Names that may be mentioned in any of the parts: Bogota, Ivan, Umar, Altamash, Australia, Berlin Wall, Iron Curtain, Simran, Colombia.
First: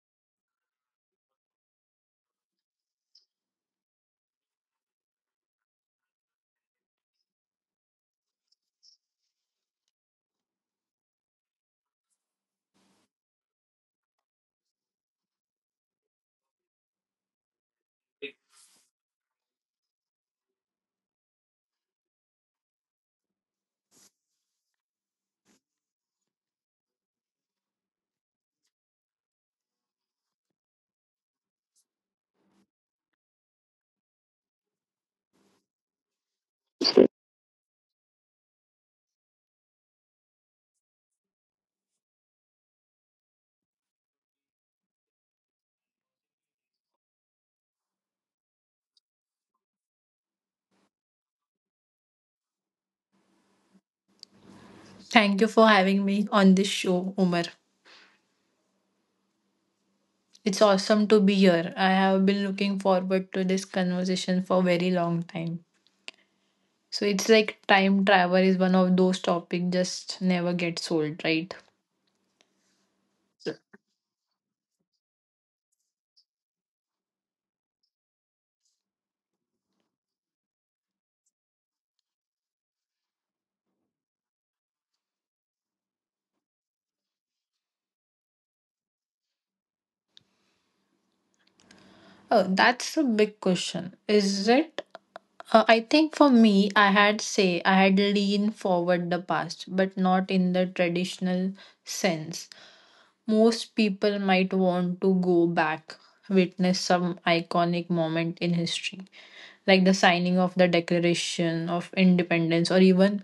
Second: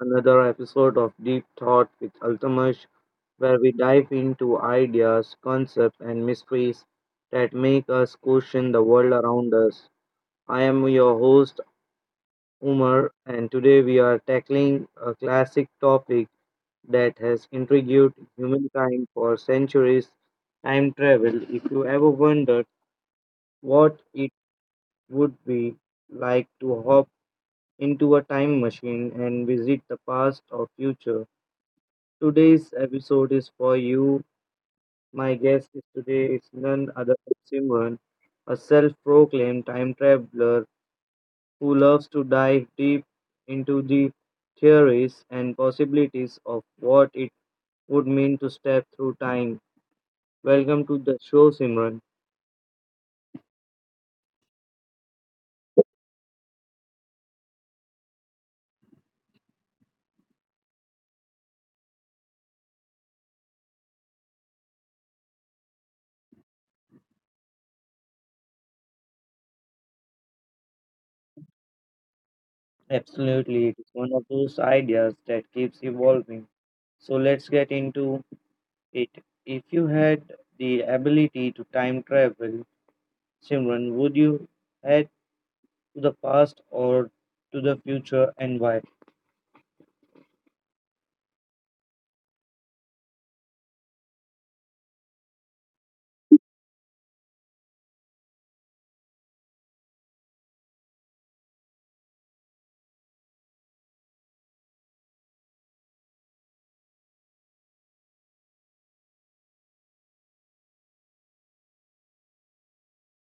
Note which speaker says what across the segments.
Speaker 1: another episode of Deep Thought with Altamash, where we dive into ideas, concepts, and mysteries that make us question the world around us. I am your host, Umar, and today we are tackling a classic topic that has intrigued humankind for centuries: time travel. If you ever wondered what it would be like to hop into a time machine and visit the past or future, today's episode is for you. My guest is today is none other than Simran, a self-proclaimed time traveler who loves to dive deep into the theories and possibilities of what it would mean to step through time. Welcome to the show, Simran.
Speaker 2: Thank you for having me on this show, Umar. It's awesome to be here. I have been looking forward to this conversation for a very long time. So it's like time travel is one of those topics just never gets old, right?
Speaker 1: Absolutely, it is one of those ideas that keeps evolving. So let's get into it. If you had the ability to time travel, Simran, would you head to the past or to the future and why?
Speaker 2: Oh, that's a big question. Is it? I think for me, I had say I had leaned forward the past, but not in the traditional sense. Most people might want to go back, witness some iconic moment in history, like the signing of the Declaration of Independence, or even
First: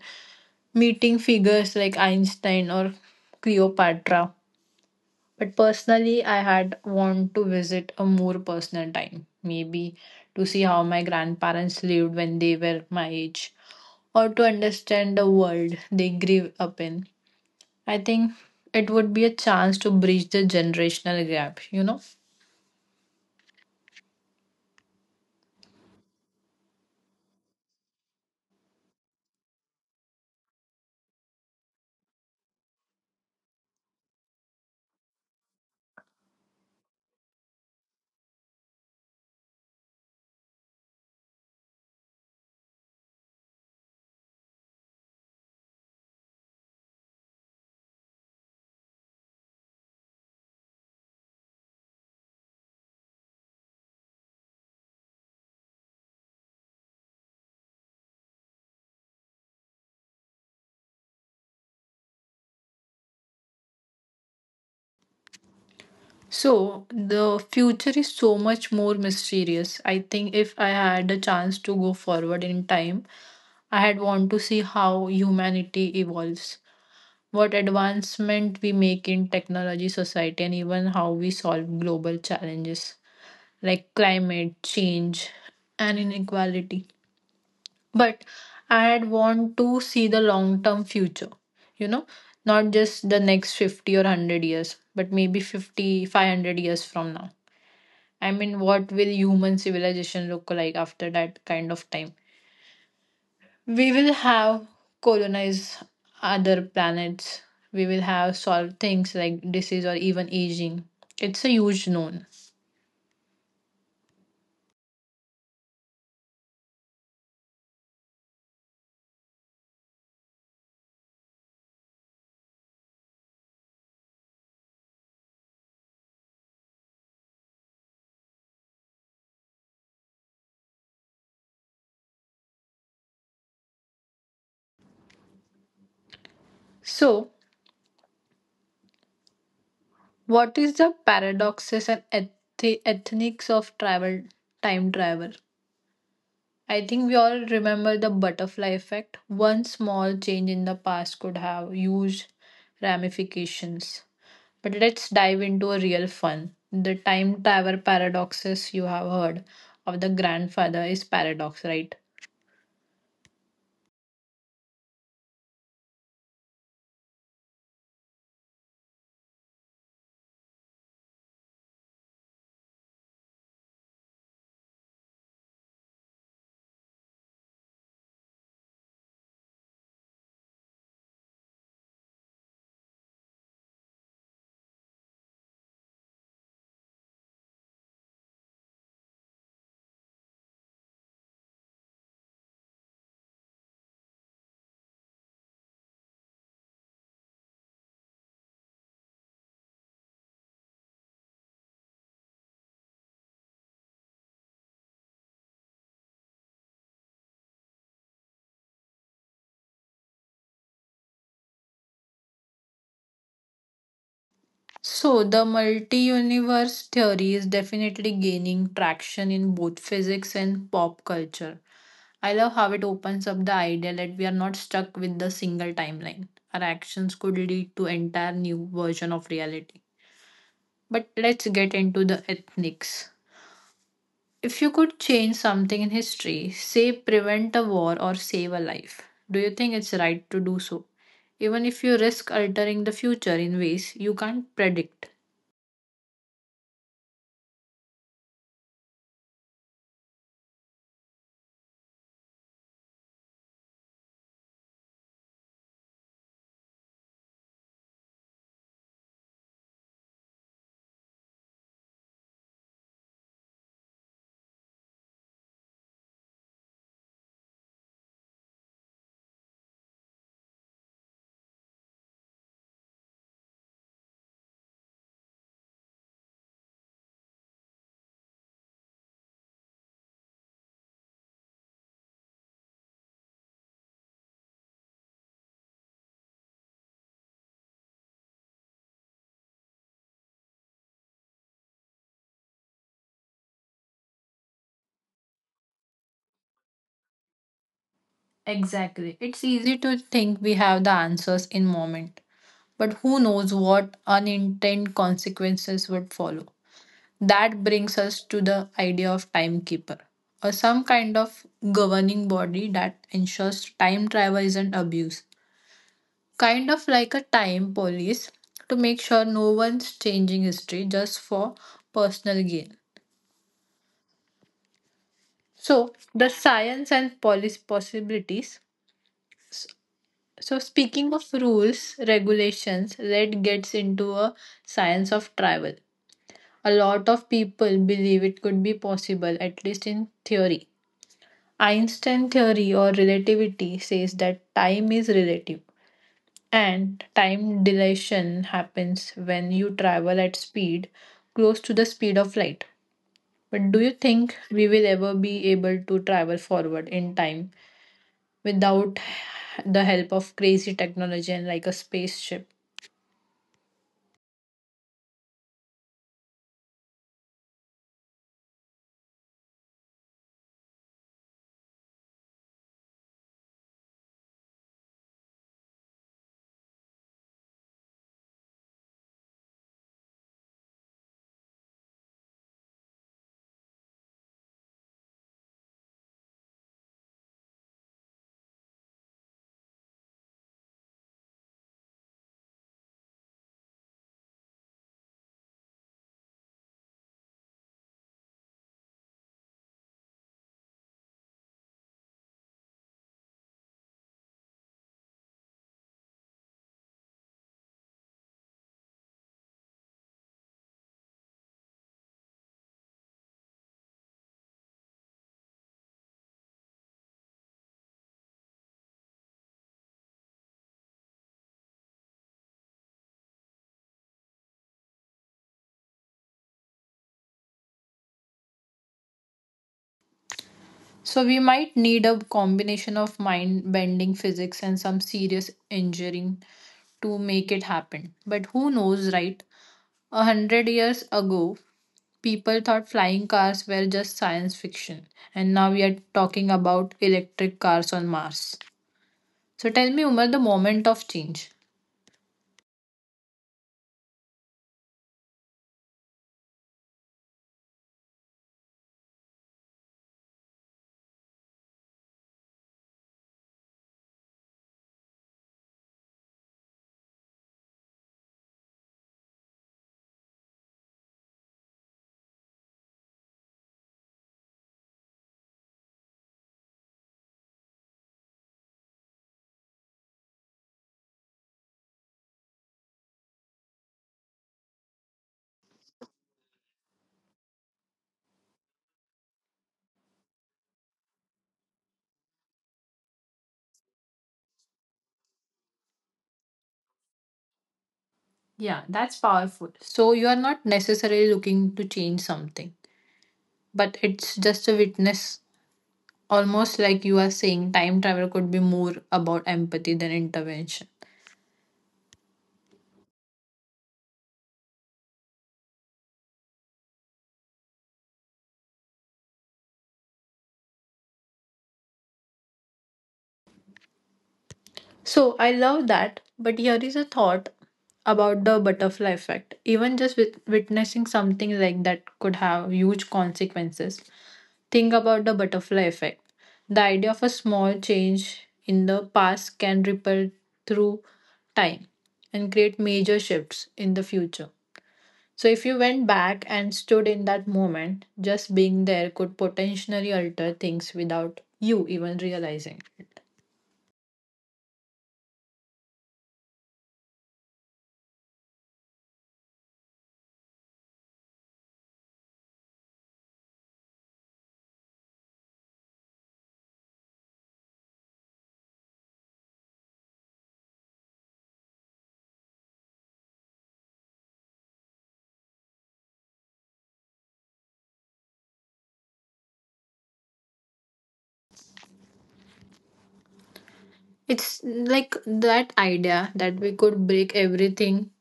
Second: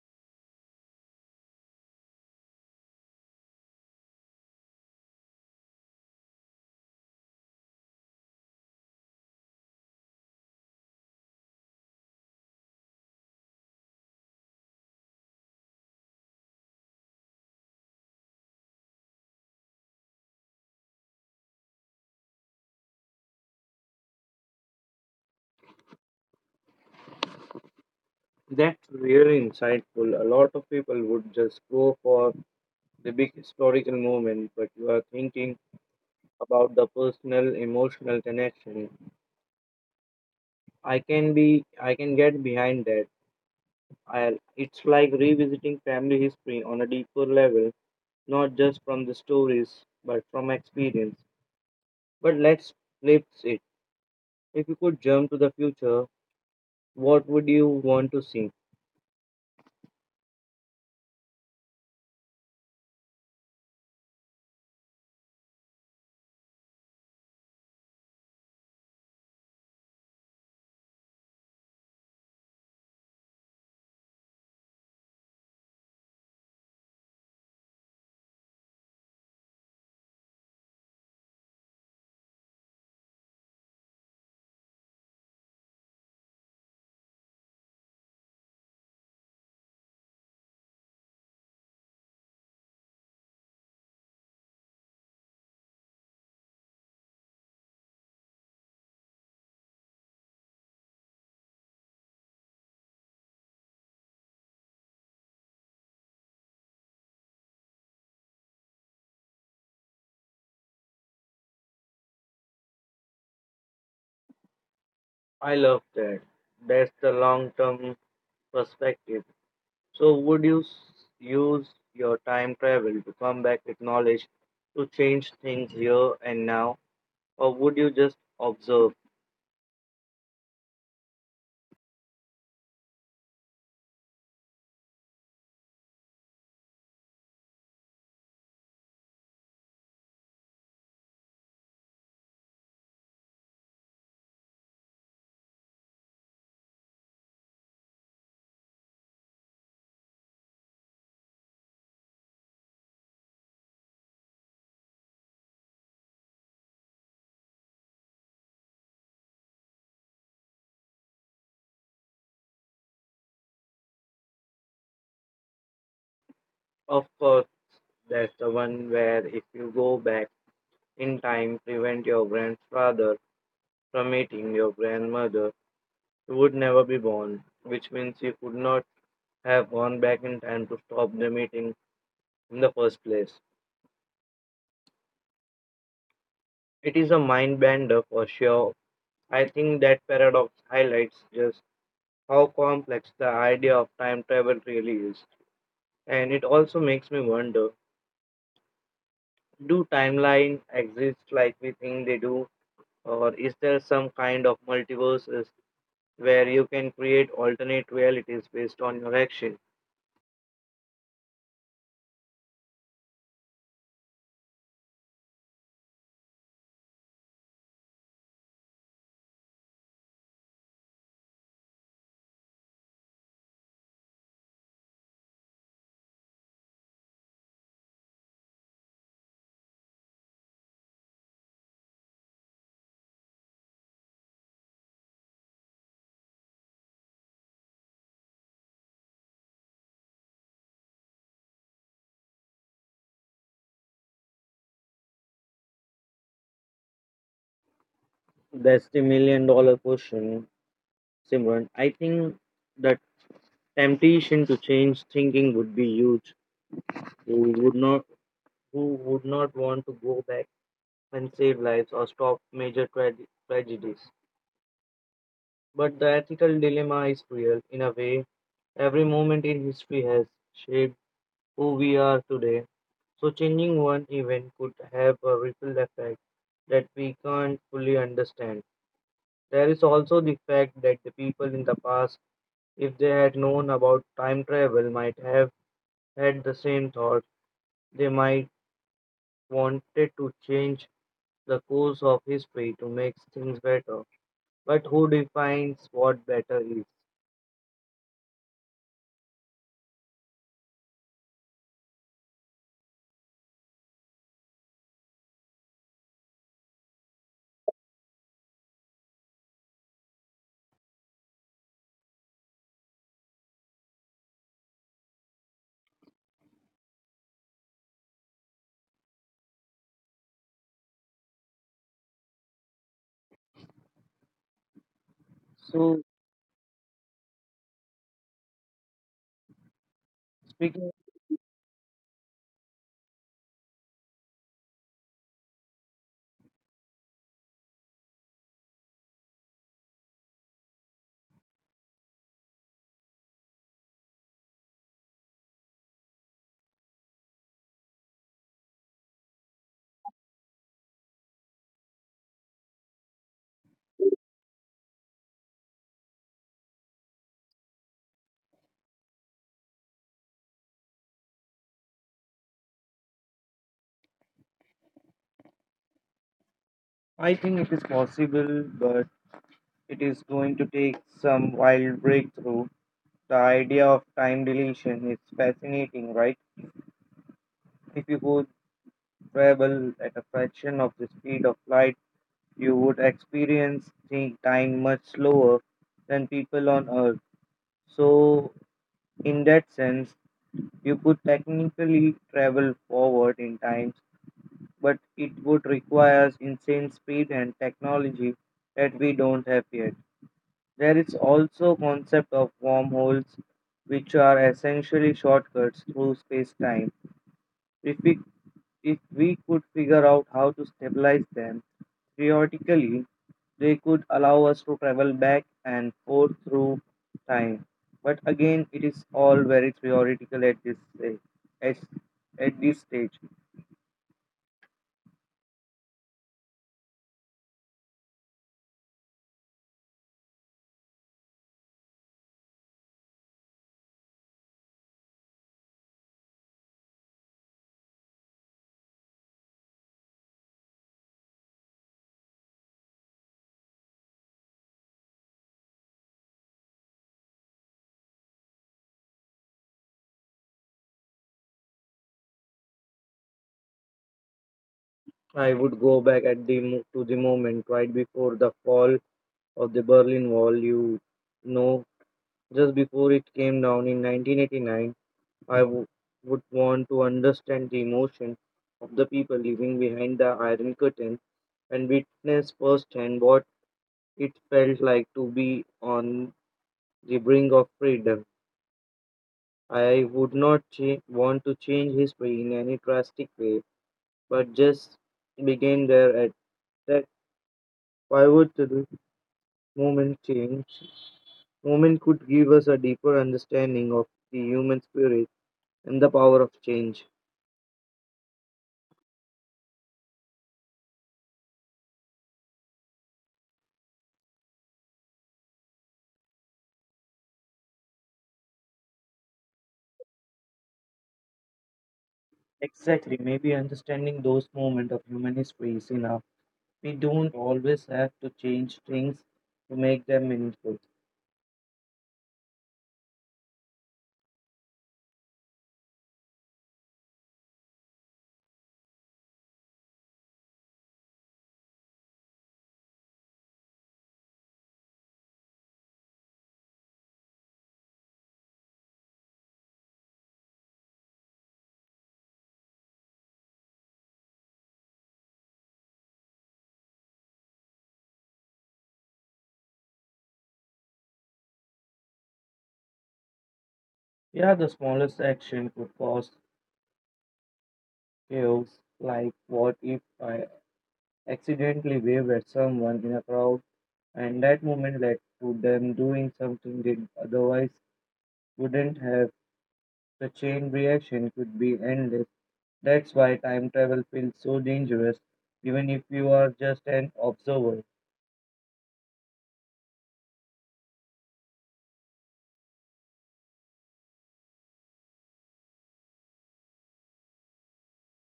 Speaker 2: meeting figures like Einstein or Cleopatra. But personally, I had want to visit a more personal time, maybe to see how my grandparents lived when they were my age, or to understand the world they grew up in. I think it would be a chance to bridge the generational gap.
Speaker 1: That's really insightful. A lot of people would just go for the big historical moment, but you are thinking about the personal, emotional connection. I can get behind that. It's like revisiting family history on a deeper level, not just from the stories, but from experience. But let's flip it. If you could jump to the future, what would you want to see?
Speaker 2: So the future is so much more mysterious. I think if I had a chance to go forward in time, I had want to see how humanity evolves, what advancement we make in technology, society, and even how we solve global challenges like climate change and inequality. But I'd want to see the long term future, you know, not just the next 50 or 100 years, but maybe 50, 500 years from now. I mean, what will human civilization look like after that kind of time? We will have colonized other planets, we will have solved things like disease or even aging. It's a huge known.
Speaker 1: I love that. That's the long term perspective. So, would you use your time travel to come back with knowledge to change things here and now, or would you just observe?
Speaker 2: So, what is the paradoxes and ethnics of travel time travel? I think we all remember the butterfly effect. One small change in the past could have huge ramifications. But let's dive into a real fun. The time travel paradoxes you have heard of the grandfather is paradox, right?
Speaker 1: Of course, that's the one where if you go back in time, prevent your grandfather from meeting your grandmother, you would never be born, which means you could not have gone back in time to stop the meeting in the first place. It is a mind bender for sure. I think that paradox highlights just how complex the idea of time travel really is. And it also makes me wonder: do timelines exist like we think they do, or is there some kind of multiverses where you can create alternate realities based on your action?
Speaker 2: So, the multi universe theory is definitely gaining traction in both physics and pop culture. I love how it opens up the idea that we are not stuck with the single timeline. Our actions could lead to entire new version of reality. But let's get into the ethnics. If you could change something in history, say prevent a war or save a life, do you think it's right to do so? Even if you risk altering the future in ways you can't predict.
Speaker 1: That's the million dollar question, Simran. I think the temptation to change thinking would be huge. We would not Who would not want to go back and save lives or stop major tragedies? But the ethical dilemma is real. In a way, every moment in history has shaped who we are today. So, changing one event could have a ripple effect that we can't fully understand. There is also the fact that the people in the past, if they had known about time travel, might have had the same thought. They might wanted to change the course of history to make things better. But who defines what better is?
Speaker 2: Exactly. It's easy to think we have the answers in moment, but who knows what unintended consequences would follow. That brings us to the idea of timekeeper, or some kind of governing body that ensures time travel isn't abused. Kind of like a time police to make sure no one's changing history just for personal gain. So,
Speaker 1: So,
Speaker 2: the science and policy possibilities. So,
Speaker 1: speaking,
Speaker 2: speaking of rules, regulations, that gets into a science of travel. A lot of people believe it could be possible, at least in theory Einstein theory or relativity says that time is relative and time dilation happens when you travel at speed close to the speed of light. But do you think we will ever be able to travel forward in time without the help of crazy technology and like a spaceship?
Speaker 1: I think it is possible, but it is going to take some wild breakthrough. The idea of time dilation is fascinating, right? If you could travel at a fraction of the speed of light, you would experience the time much slower than people on Earth. So, in that sense, you could technically travel forward in time, but it would require insane speed and technology that we don't have yet. There is also concept of wormholes, which are essentially shortcuts through space-time. If we if we could figure out how to stabilize them, theoretically, they could allow us to travel back and forth through time. But again, it is all very theoretical at this stage. At, at this stage,
Speaker 2: So we might need a combination of mind bending physics and some serious engineering to make it happen. But who knows, right? A hundred years ago, people thought flying cars were just science fiction, and now we are talking about electric cars on Mars. So tell me, Umar, the moment of change.
Speaker 1: I would go back to the moment right before the fall of the Berlin Wall. You know, just before it came down in 1989, I would want to understand the emotion of the people living behind the Iron Curtain and witness firsthand what it felt like to be on the brink of freedom. I would not want to change history in any drastic way, but just begin there at that pivotal moment change. Moment could give us a deeper understanding of the human spirit and the power of change.
Speaker 2: Yeah, that's powerful. So you are not necessarily looking to change something, but it's just a witness, almost like you are saying time travel could be more about empathy than intervention.
Speaker 1: Exactly. Maybe understanding those moments of human history is enough. We don't always have to change things to make them meaningful.
Speaker 2: So I love that, but here is a thought about the butterfly effect. Even just with witnessing something like that could have huge consequences. Think about the butterfly effect. The idea of a small change in the past can ripple through time and create major shifts in the future. So, if you went back and stood in that moment, just being there could potentially alter things without you even realizing. It.
Speaker 1: Yeah, the smallest action could cause chaos. Like, what if I accidentally waved at someone in a crowd and that moment led to them doing something they otherwise wouldn't have? The chain reaction could be endless. That's why time travel feels so dangerous, even if you are just an observer.
Speaker 2: It's like that idea that we could break everything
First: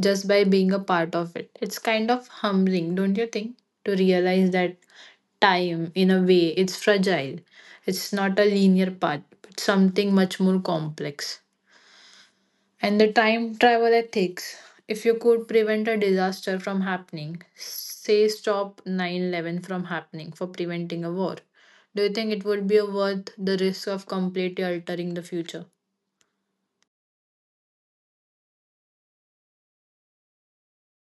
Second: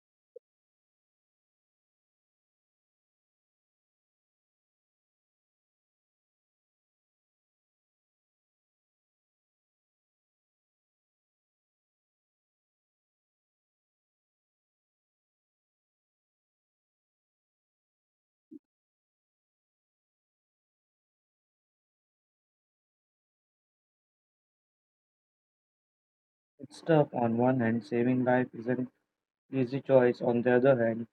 Speaker 2: just by being a part of it. It's kind of humbling, don't you think? To realize that time, in a way, it's fragile. It's not a linear path, but something much more complex. And the time travel ethics. If you could prevent a disaster from happening, say stop 9/11 from happening for preventing a war, do you think it would be worth the risk of completely altering the future?
Speaker 1: It's tough. On one hand, saving life is an easy choice. On the other hand,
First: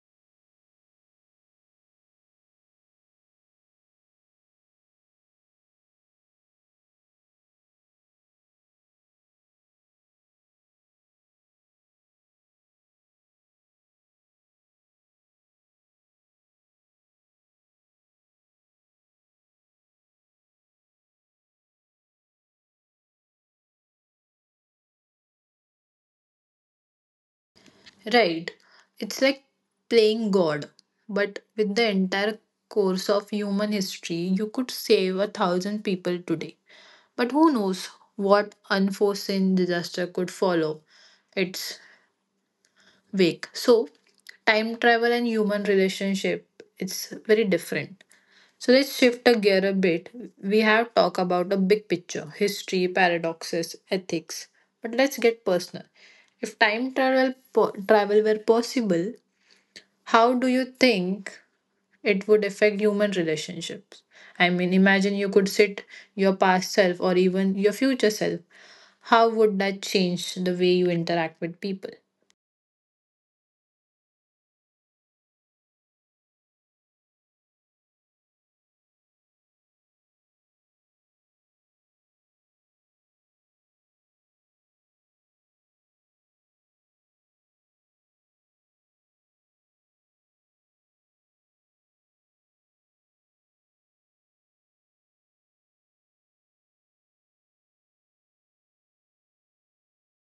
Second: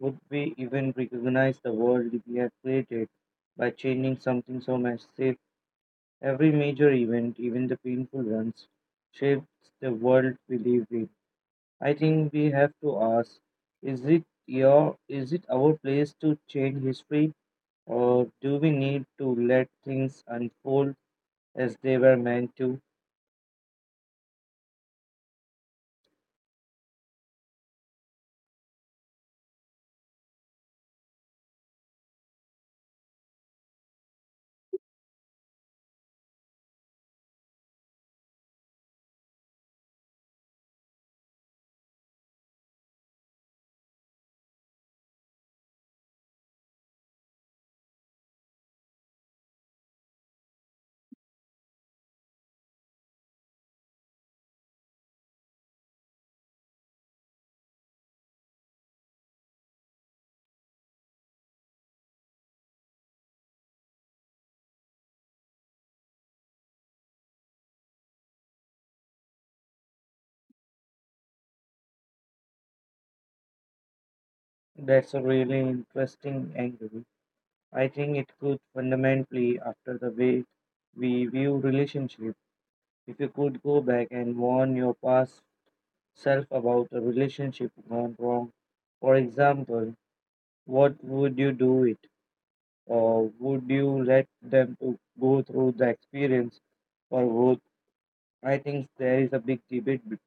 Speaker 1: would we even recognize the world we have created by changing something so massive? Every major event, even the painful ones, shapes the world we live in. I think we have to ask, is it our place to change history, or do we need to let things unfold as they were meant to?
Speaker 2: Right. It's like playing God, but with the entire course of human history, you could save a thousand people today. But who knows what unforeseen disaster could follow its wake. So, time travel and human relationship, it's very different. So let's shift a gear a bit. We have talked about a big picture, history, paradoxes, ethics, but let's get personal. If time travel travel were possible, how do you think it would affect human relationships? I mean, imagine you could sit your past self or even your future self. How would that change the way you interact with people?
Speaker 1: That's a really interesting angle. I think it could fundamentally after the way we view relationship. If you could go back and warn your past self about a relationship gone wrong, for example, what would you do it? Or would you let them to go through the experience for growth? I think there is a big debate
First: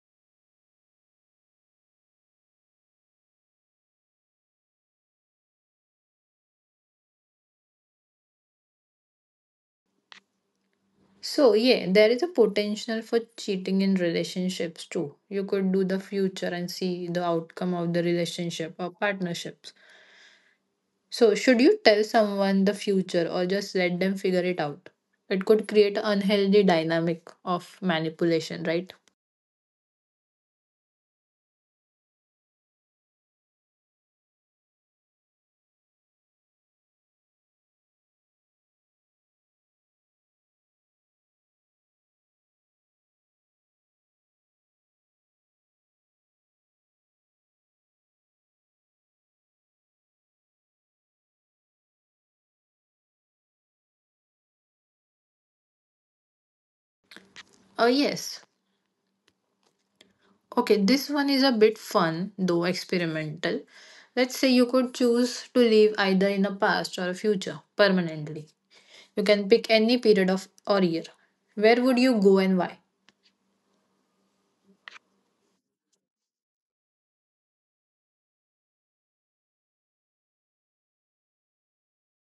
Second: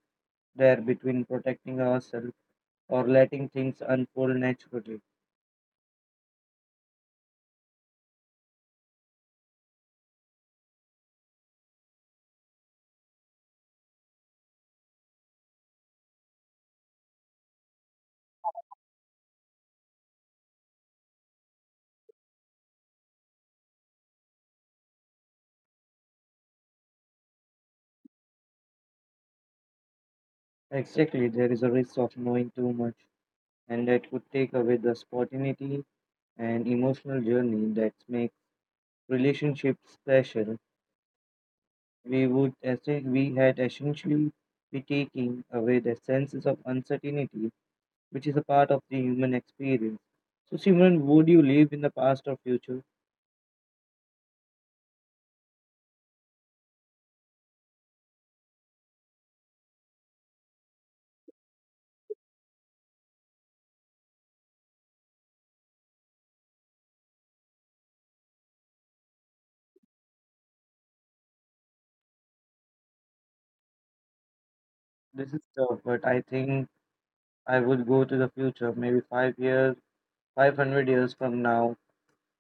Speaker 1: there between protecting ourselves or letting things unfold naturally.
Speaker 2: So, yeah, there is a potential for cheating in relationships too. You could do the future and see the outcome of the relationship or partnerships. So, should you tell someone the future or just let them figure it out? It could create an unhealthy dynamic of manipulation, right?
Speaker 1: Exactly, there is a risk of knowing too much and that could take away the spontaneity and emotional journey that makes relationships special. We would, as we had, essentially be taking away the senses of uncertainty, which is a part of the human experience. So, Simran, would you live in the past or future?
Speaker 2: Oh, yes. Okay, this one is a bit fun, though experimental. Let's say you could choose to live either in a past or a future permanently. You can pick any period of or year. Where would you go and why?
Speaker 1: This is tough, but I think I would go to the future, maybe 5 years, 500 years from now.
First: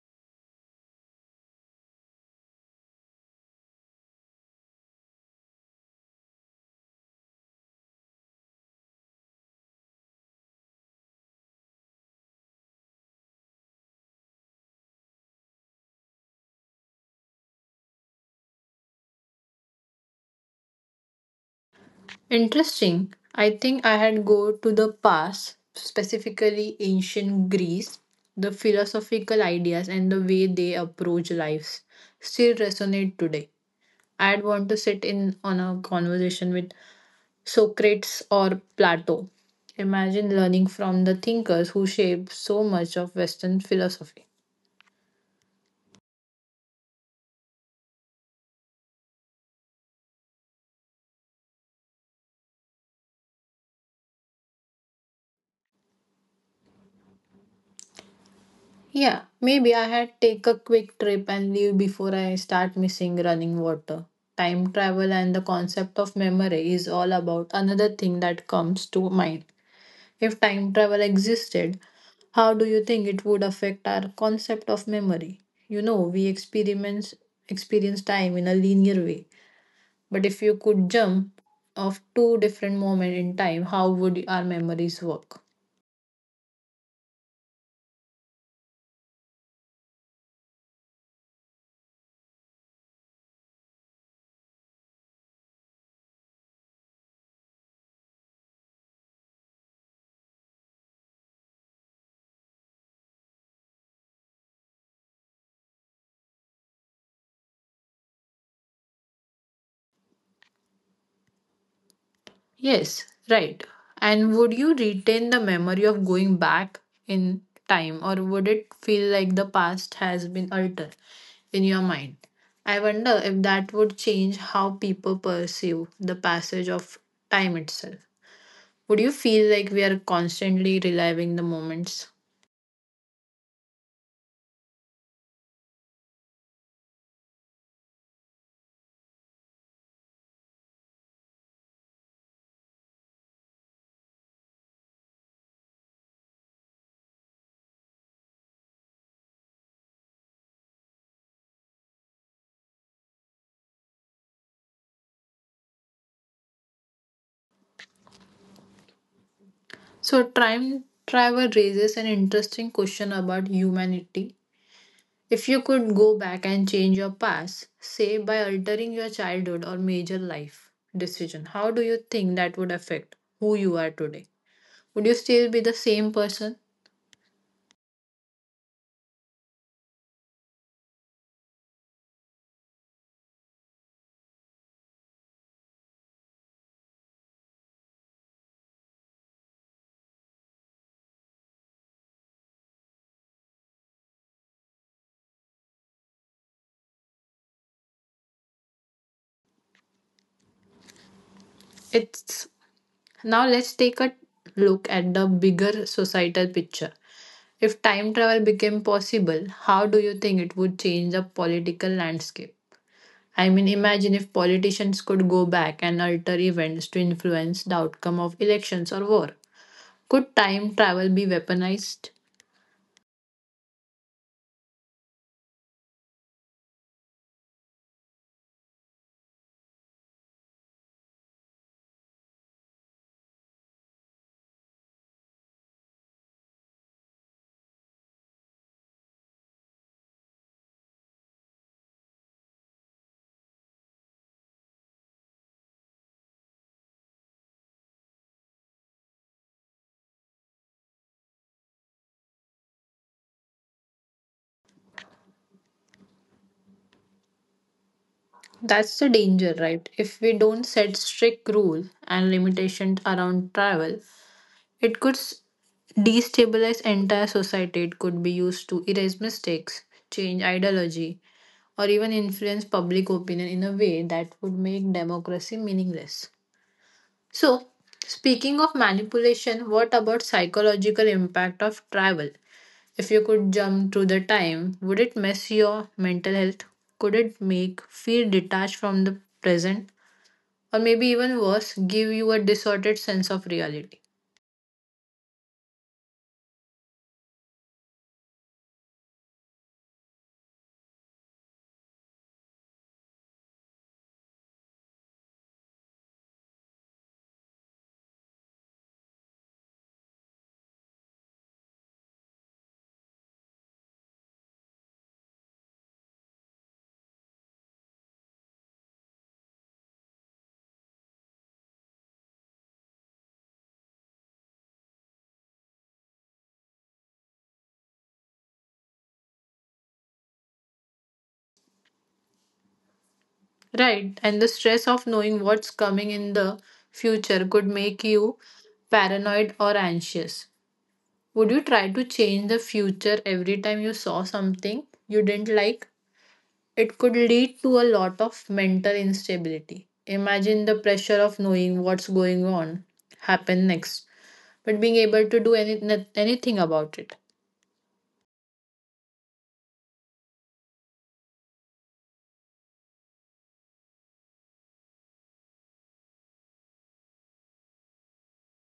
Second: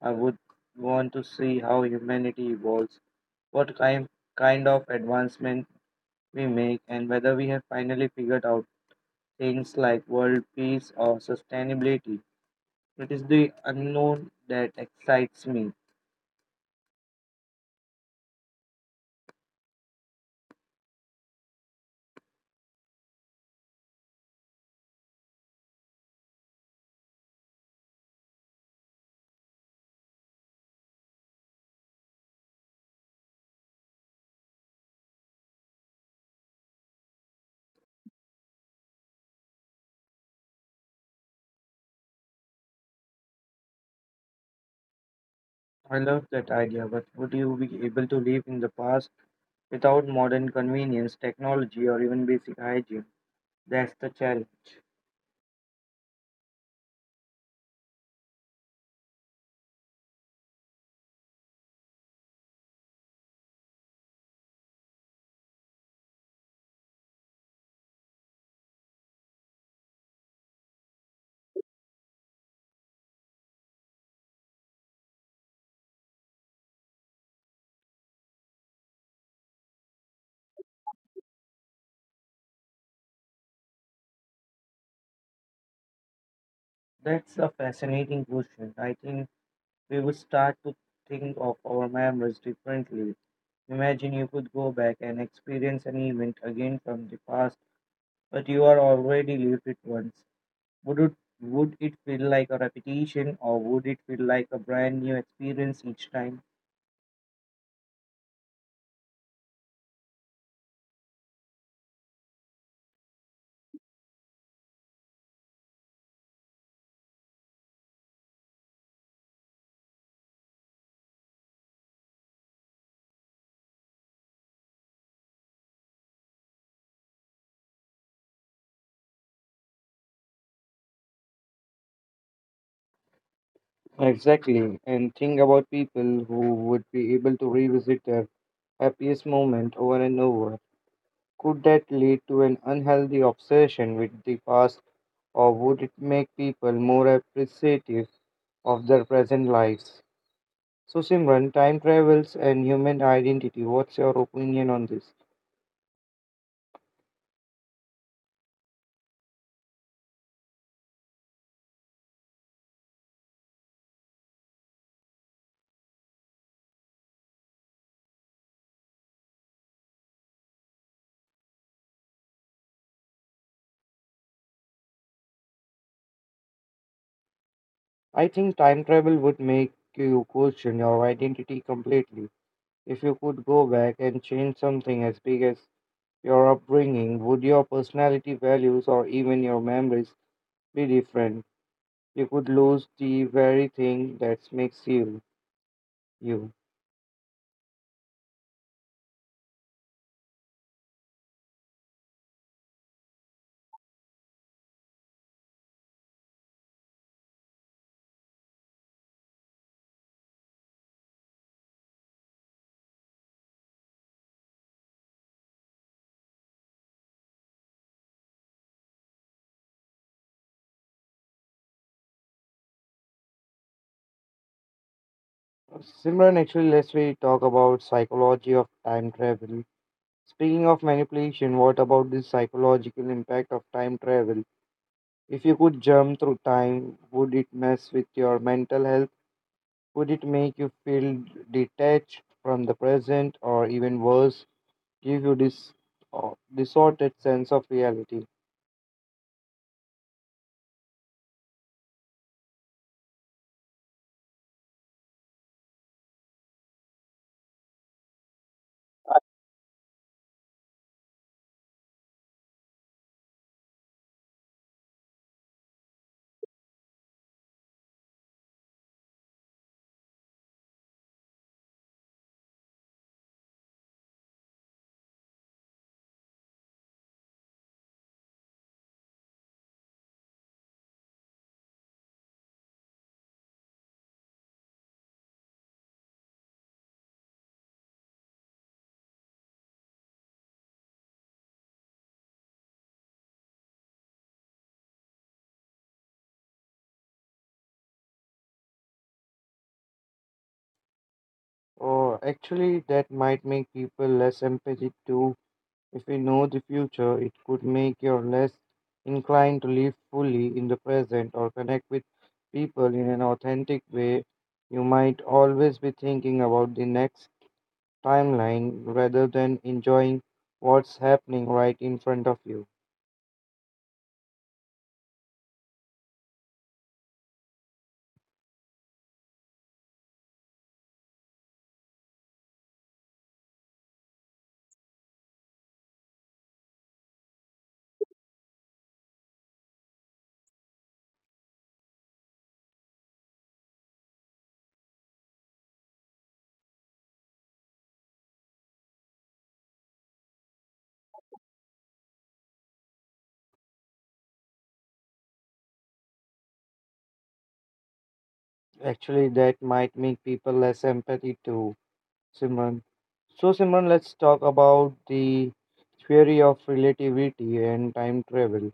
Speaker 1: I would want to see how humanity evolves, what kind of advancement we make and whether we have finally figured out things like world peace or sustainability. It is the unknown that excites me.
Speaker 2: Interesting. I think I had go to the past, specifically ancient Greece. The philosophical ideas and the way they approach lives still resonate today. I'd want to sit in on a conversation with Socrates or Plato. Imagine learning from the thinkers who shaped so much of Western philosophy.
Speaker 1: I love that idea, but would you be able to live in the past without modern convenience, technology, or even basic hygiene? That's the challenge.
Speaker 2: Yeah, maybe I had take a quick trip and leave before I start missing running water. Time travel and the concept of memory is all about another thing that comes to mind. If time travel existed, how do you think it would affect our concept of memory? You know, we experience time in a linear way. But if you could jump of two different moments in time, how would our memories work?
Speaker 1: That's a fascinating question. I think we would start to think of our memories differently. Imagine you could go back and experience an event again from the past, but you are already lived it once. Would it would it feel like a repetition or would it feel like a brand new experience each time?
Speaker 2: Yes, right. And would you retain the memory of going back in time, or would it feel like the past has been altered in your mind? I wonder if that would change how people perceive the passage of time itself. Would you feel like we are constantly reliving the moments?
Speaker 1: Exactly. And think about people who would be able to revisit their happiest moment over and over. Could that lead to an unhealthy obsession with the past, or would it make people more appreciative of their present lives? So, Simran, time travels and human identity, what's your opinion on this?
Speaker 2: So, time travel raises an interesting question about humanity. If you could go back and change your past, say by altering your childhood or major life decision, how do you think that would affect who you are today? Would you still be the same person?
Speaker 1: I think time travel would make you question your identity completely. If you could go back and change something as big as your upbringing, would your personality, values, or even your memories be different? You could lose the very thing that makes you you.
Speaker 2: It's now let's take a look at the bigger societal picture. If time travel became possible, how do you think it would change the political landscape? I mean, imagine if politicians could go back and alter events to influence the outcome of elections or war. Could time travel be weaponized?
Speaker 1: Simran, actually, let's we talk about psychology of time travel. Speaking of manipulation, what about the psychological impact of time travel? If you could jump through time, would it mess with your mental health? Would it make you feel detached from the present or even worse, give you this distorted sense of reality?
Speaker 2: That's the danger, right? If we don't set strict rules and limitations around travel, it could s- destabilize entire society. It could be used to erase mistakes, change ideology, or even influence public opinion in a way that would make democracy meaningless. So, speaking of manipulation, what about psychological impact of travel? If you could jump through the time, would it mess your mental health? Could it make feel detached from the present? Or maybe even worse, give you a distorted sense of reality.
Speaker 1: Or actually, that might make people less empathetic too. If we know the future, it could make you less inclined to live fully in the present or connect with people in an authentic way. You might always be thinking about the next timeline rather than enjoying what's happening right in front of you.
Speaker 2: Right, and the stress of knowing what's coming in the future could make you paranoid or anxious. Would you try to change the future every time you saw something you didn't like? It could lead to a lot of mental instability. Imagine the pressure of knowing what's going on, happen next, but being able to do anything about it.
Speaker 1: Actually, that might make people less empathy too, Simran. So, Simran, let's talk about the theory of relativity and time travel.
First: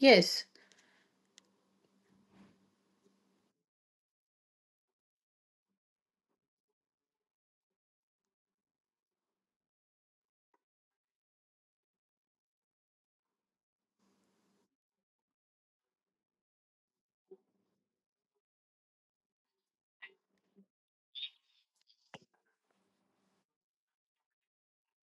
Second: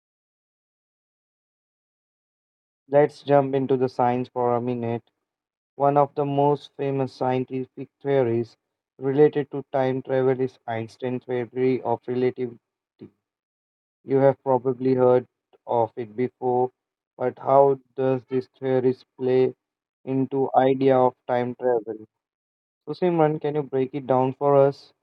Speaker 2: Yes.
Speaker 1: Let's jump into the science for a minute. One of the most famous scientific theories related to time travel is Einstein's theory of relativity. You have probably heard of it before, but how does this theory play into idea of time travel? So, Simran, can you break it down for us?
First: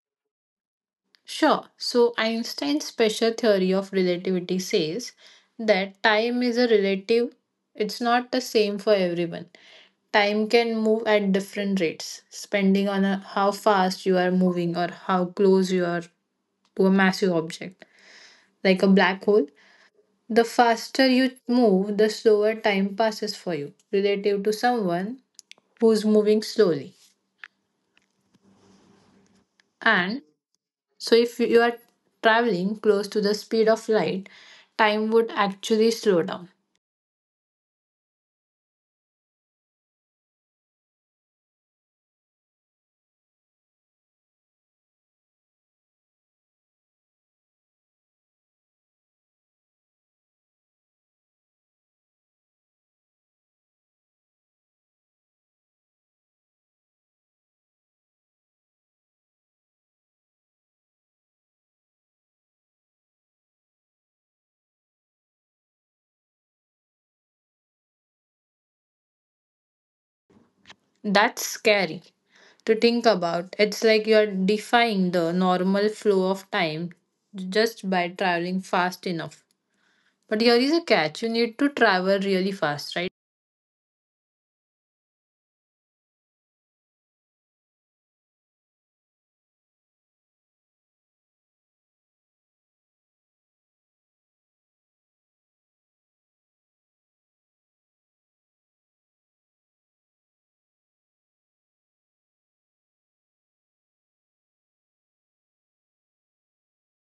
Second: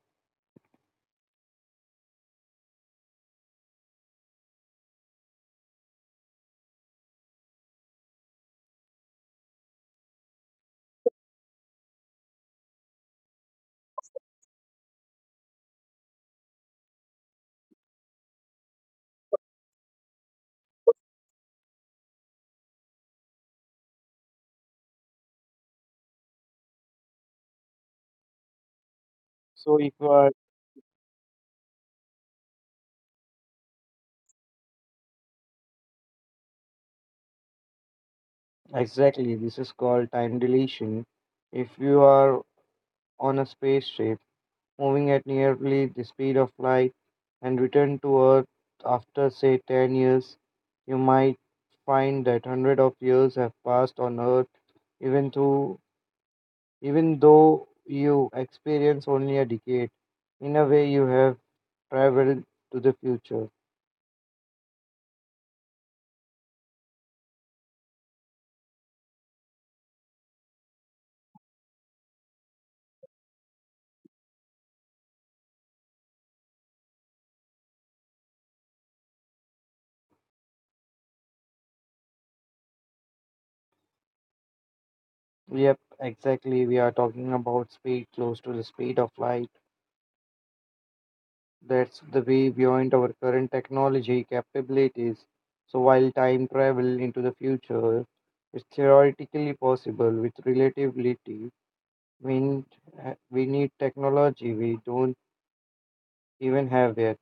Speaker 2: Sure. So Einstein's special theory of relativity says that time is a relative, it's not the same for everyone. Time can move at different rates, depending on how fast you are moving or how close you are to a massive object, like a black hole. The faster you move, the slower time passes for you, relative to someone who's moving slowly.
Speaker 1: So, if you
Speaker 2: And
Speaker 1: are
Speaker 2: So, if you are traveling close to the speed of light, time would actually slow down.
Speaker 1: Exactly, this is called time dilation. If you are on a spaceship moving at nearly the speed of light and return to Earth after, say, 10 years, you might find that hundreds of years have passed on Earth, even though, even though you experience only a decade. In a way, you have traveled to the future.
Speaker 2: That's scary to think about. It's like you are defying the normal flow of time just by traveling fast enough. But here is a catch you need to travel really fast, right?
Speaker 1: Yep, exactly. We are talking about speed close to the speed of light. That's the way beyond our current technology capabilities. So, while time travel into the future is theoretically possible with relativity, we need, we need technology we don't even have yet.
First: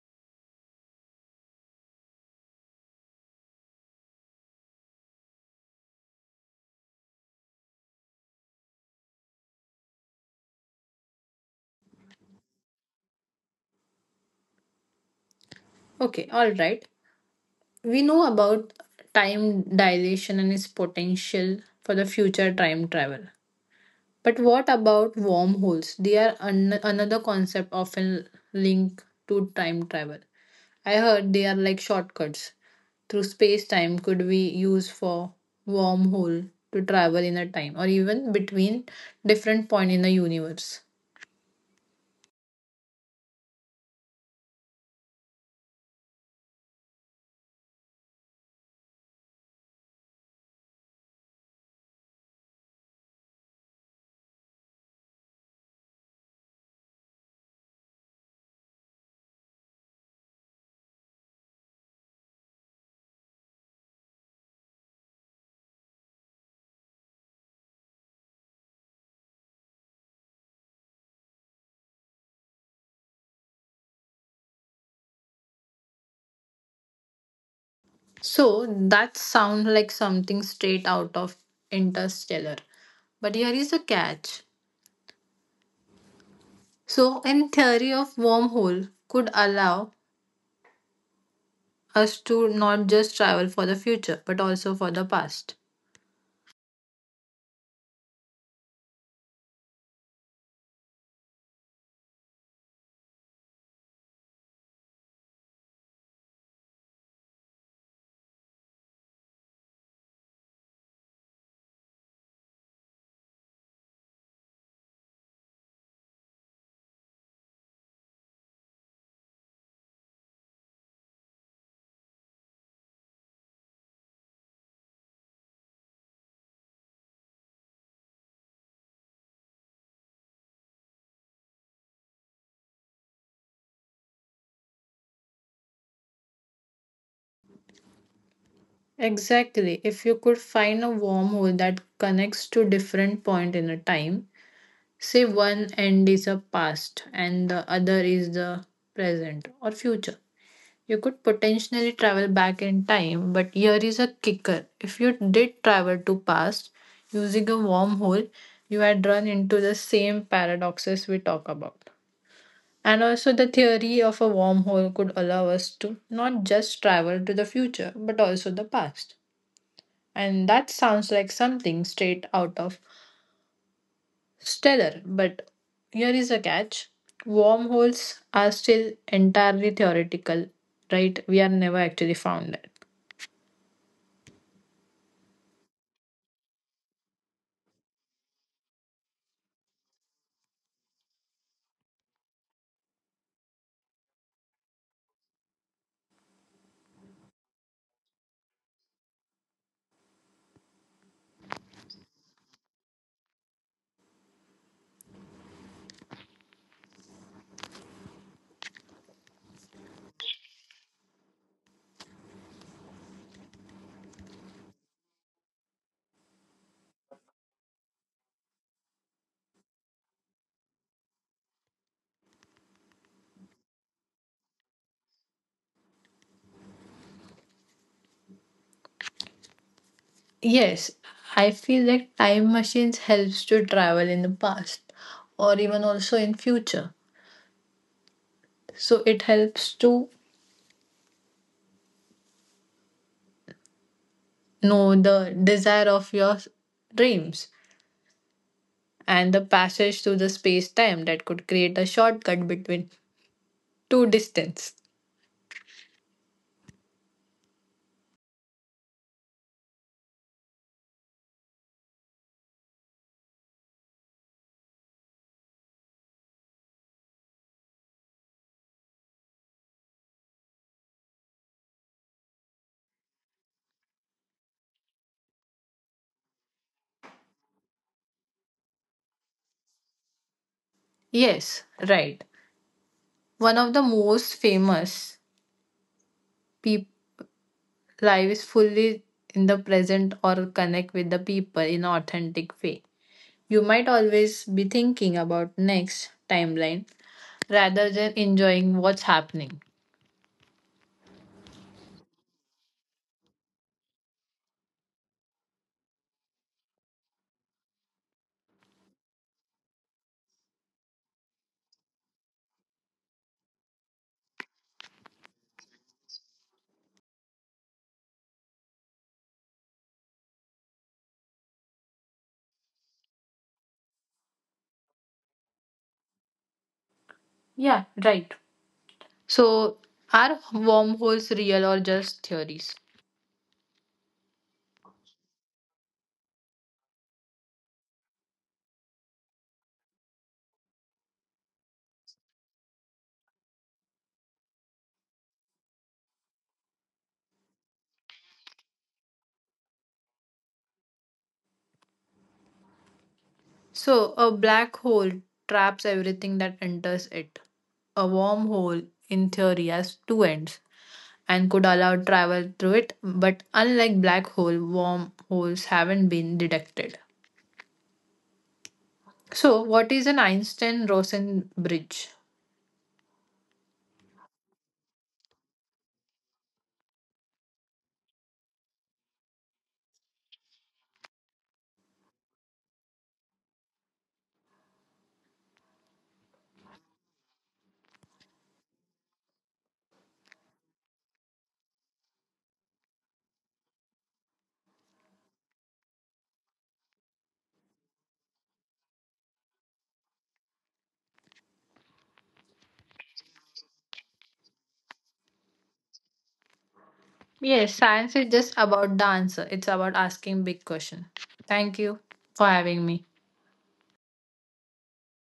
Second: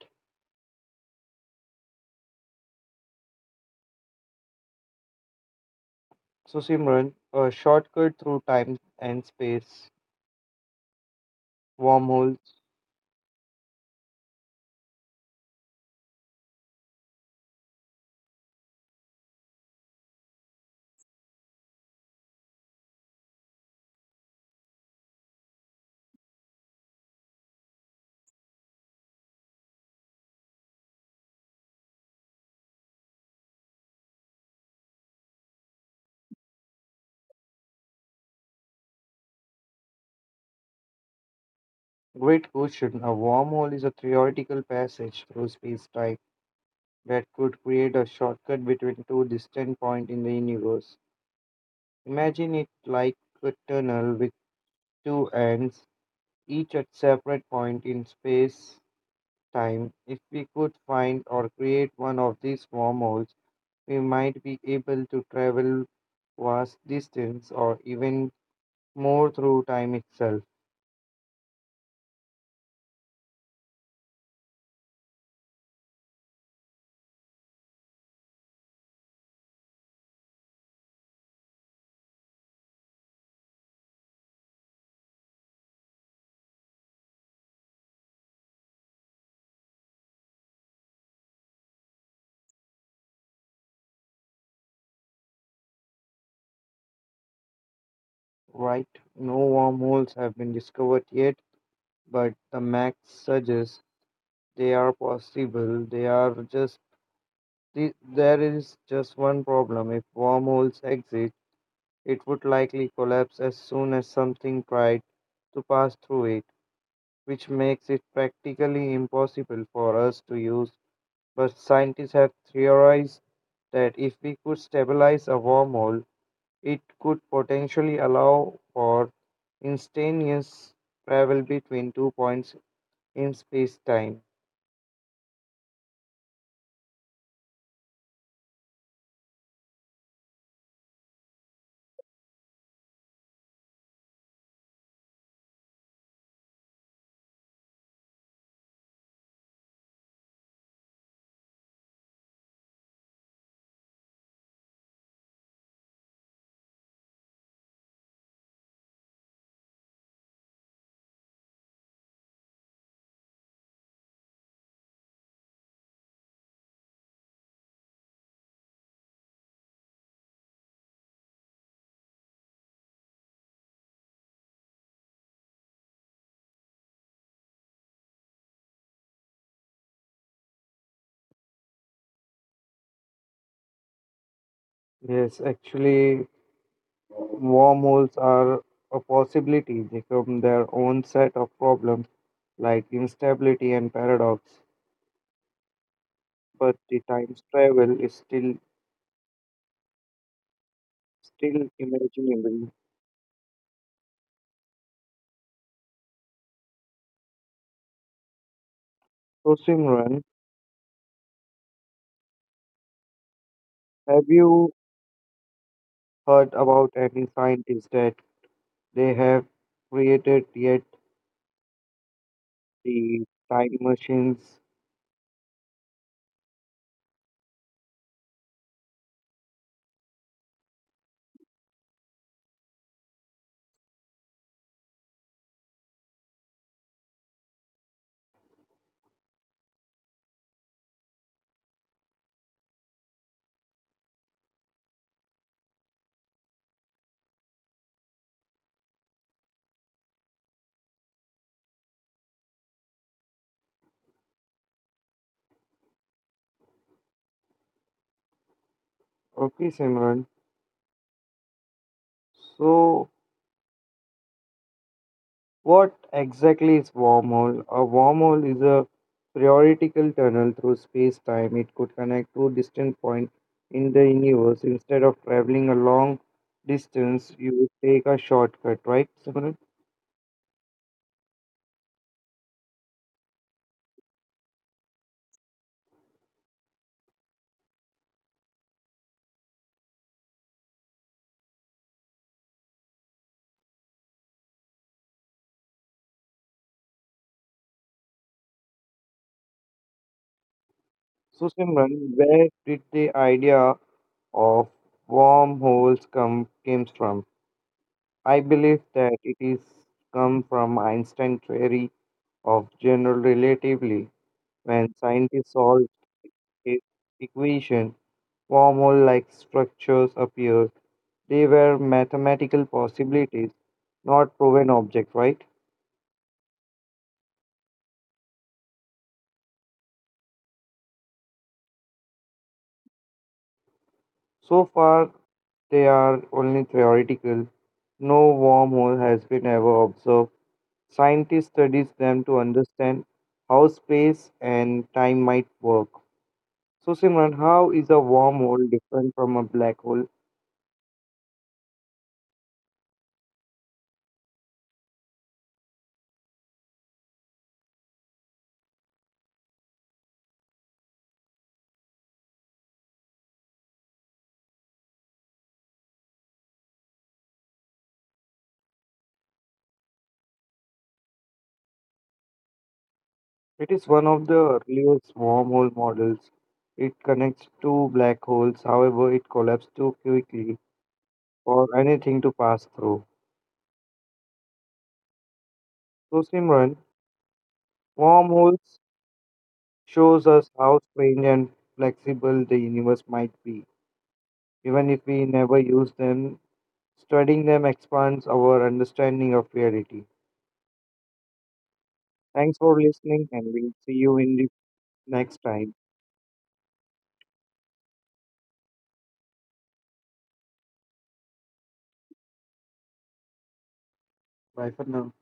Speaker 1: So, Simran, a shortcut through time and space, wormholes.
Speaker 2: Okay, all right. We know about time dilation and its potential for the future time travel. But what about wormholes? They are another concept often linked to time travel. I heard they are like shortcuts through space time could we use for wormhole to travel in a time or even between different point in the universe.
Speaker 1: Great question. A wormhole is a theoretical passage through space time that could create a shortcut between two distant points in the universe. Imagine it like a tunnel with two ends, each at separate points in space time. If we could find or create one of these wormholes, we might be able to travel vast distance or even more through time itself.
Speaker 2: So that sounds like something straight out of Interstellar. But here is the catch. So, in theory of wormhole could allow us to not just travel for the future, but also for the past.
Speaker 1: Right? No wormholes have been discovered yet, but the max suggests they are possible. They are just There is just one problem. If wormholes exist, it would likely collapse as soon as something tried to pass through it, which makes it practically impossible for us to use. But scientists have theorized that if we could stabilize a wormhole, it could potentially allow for instantaneous travel between two points in space time.
Speaker 2: Exactly. If you could find a wormhole that connects to different point in a time, say one end is a past and the other is the present or future. You could potentially travel back in time, but here is a kicker. If you did travel to past using a wormhole, you had run into the same paradoxes we talk about. And also, the theory of a wormhole could allow us to not just travel to the future, but also the past. And that sounds like something straight out of Stellar. But here is a catch wormholes are still entirely theoretical, right? We are never actually found it.
Speaker 1: Yes, actually, wormholes are a possibility. They come their own set of problems like instability and paradox. But the time travel is still imaginable. So Simran, have you heard about any scientists that they have created yet the time machines?
Speaker 2: Yes, I feel like time machines helps to travel in the past or even also in future. So it helps to know the desire of your dreams and the passage through the space time that could create a shortcut between two distance.
Speaker 1: Okay, Simran. So, what exactly is wormhole? A wormhole is a theoretical tunnel through space-time. It could connect two distant points in the universe. Instead of traveling a long distance, you would take a shortcut, right, Simran?
Speaker 2: Yes, right. One of the most famous peop life fully in the present or connect with the people in authentic way. You might always be thinking about next timeline rather than enjoying what's happening.
Speaker 1: So, Simran, where did the idea of wormholes come came from? I believe that it is come from Einstein's theory of general relativity. When scientists solved his equation, wormhole like structures appeared. They were mathematical possibilities, not proven objects, right?
Speaker 2: Yeah, right. So are wormholes real or just theories?
Speaker 1: So far, they are only theoretical. No wormhole has been ever observed. Scientists studies them to understand how space and time might work. So Simran, how is a wormhole different from a black hole?
Speaker 2: So, a black hole traps everything that enters it. A wormhole, in theory, has two ends and could allow travel through it, but unlike black hole, wormholes haven't been detected. So, what is an Einstein Rosen bridge?
Speaker 1: It is one of the earliest wormhole models. It connects two black holes, however, it collapsed too quickly or anything to pass through. So, Simran, wormholes shows us how strange and flexible the universe might be, even if we never use them. Studying them expands our understanding of reality. Thanks for listening, and we'll see you in the next time.
Speaker 2: Yes, science is just about the answer, it's about asking big question. Thank you for having me.
Speaker 1: Bye for now.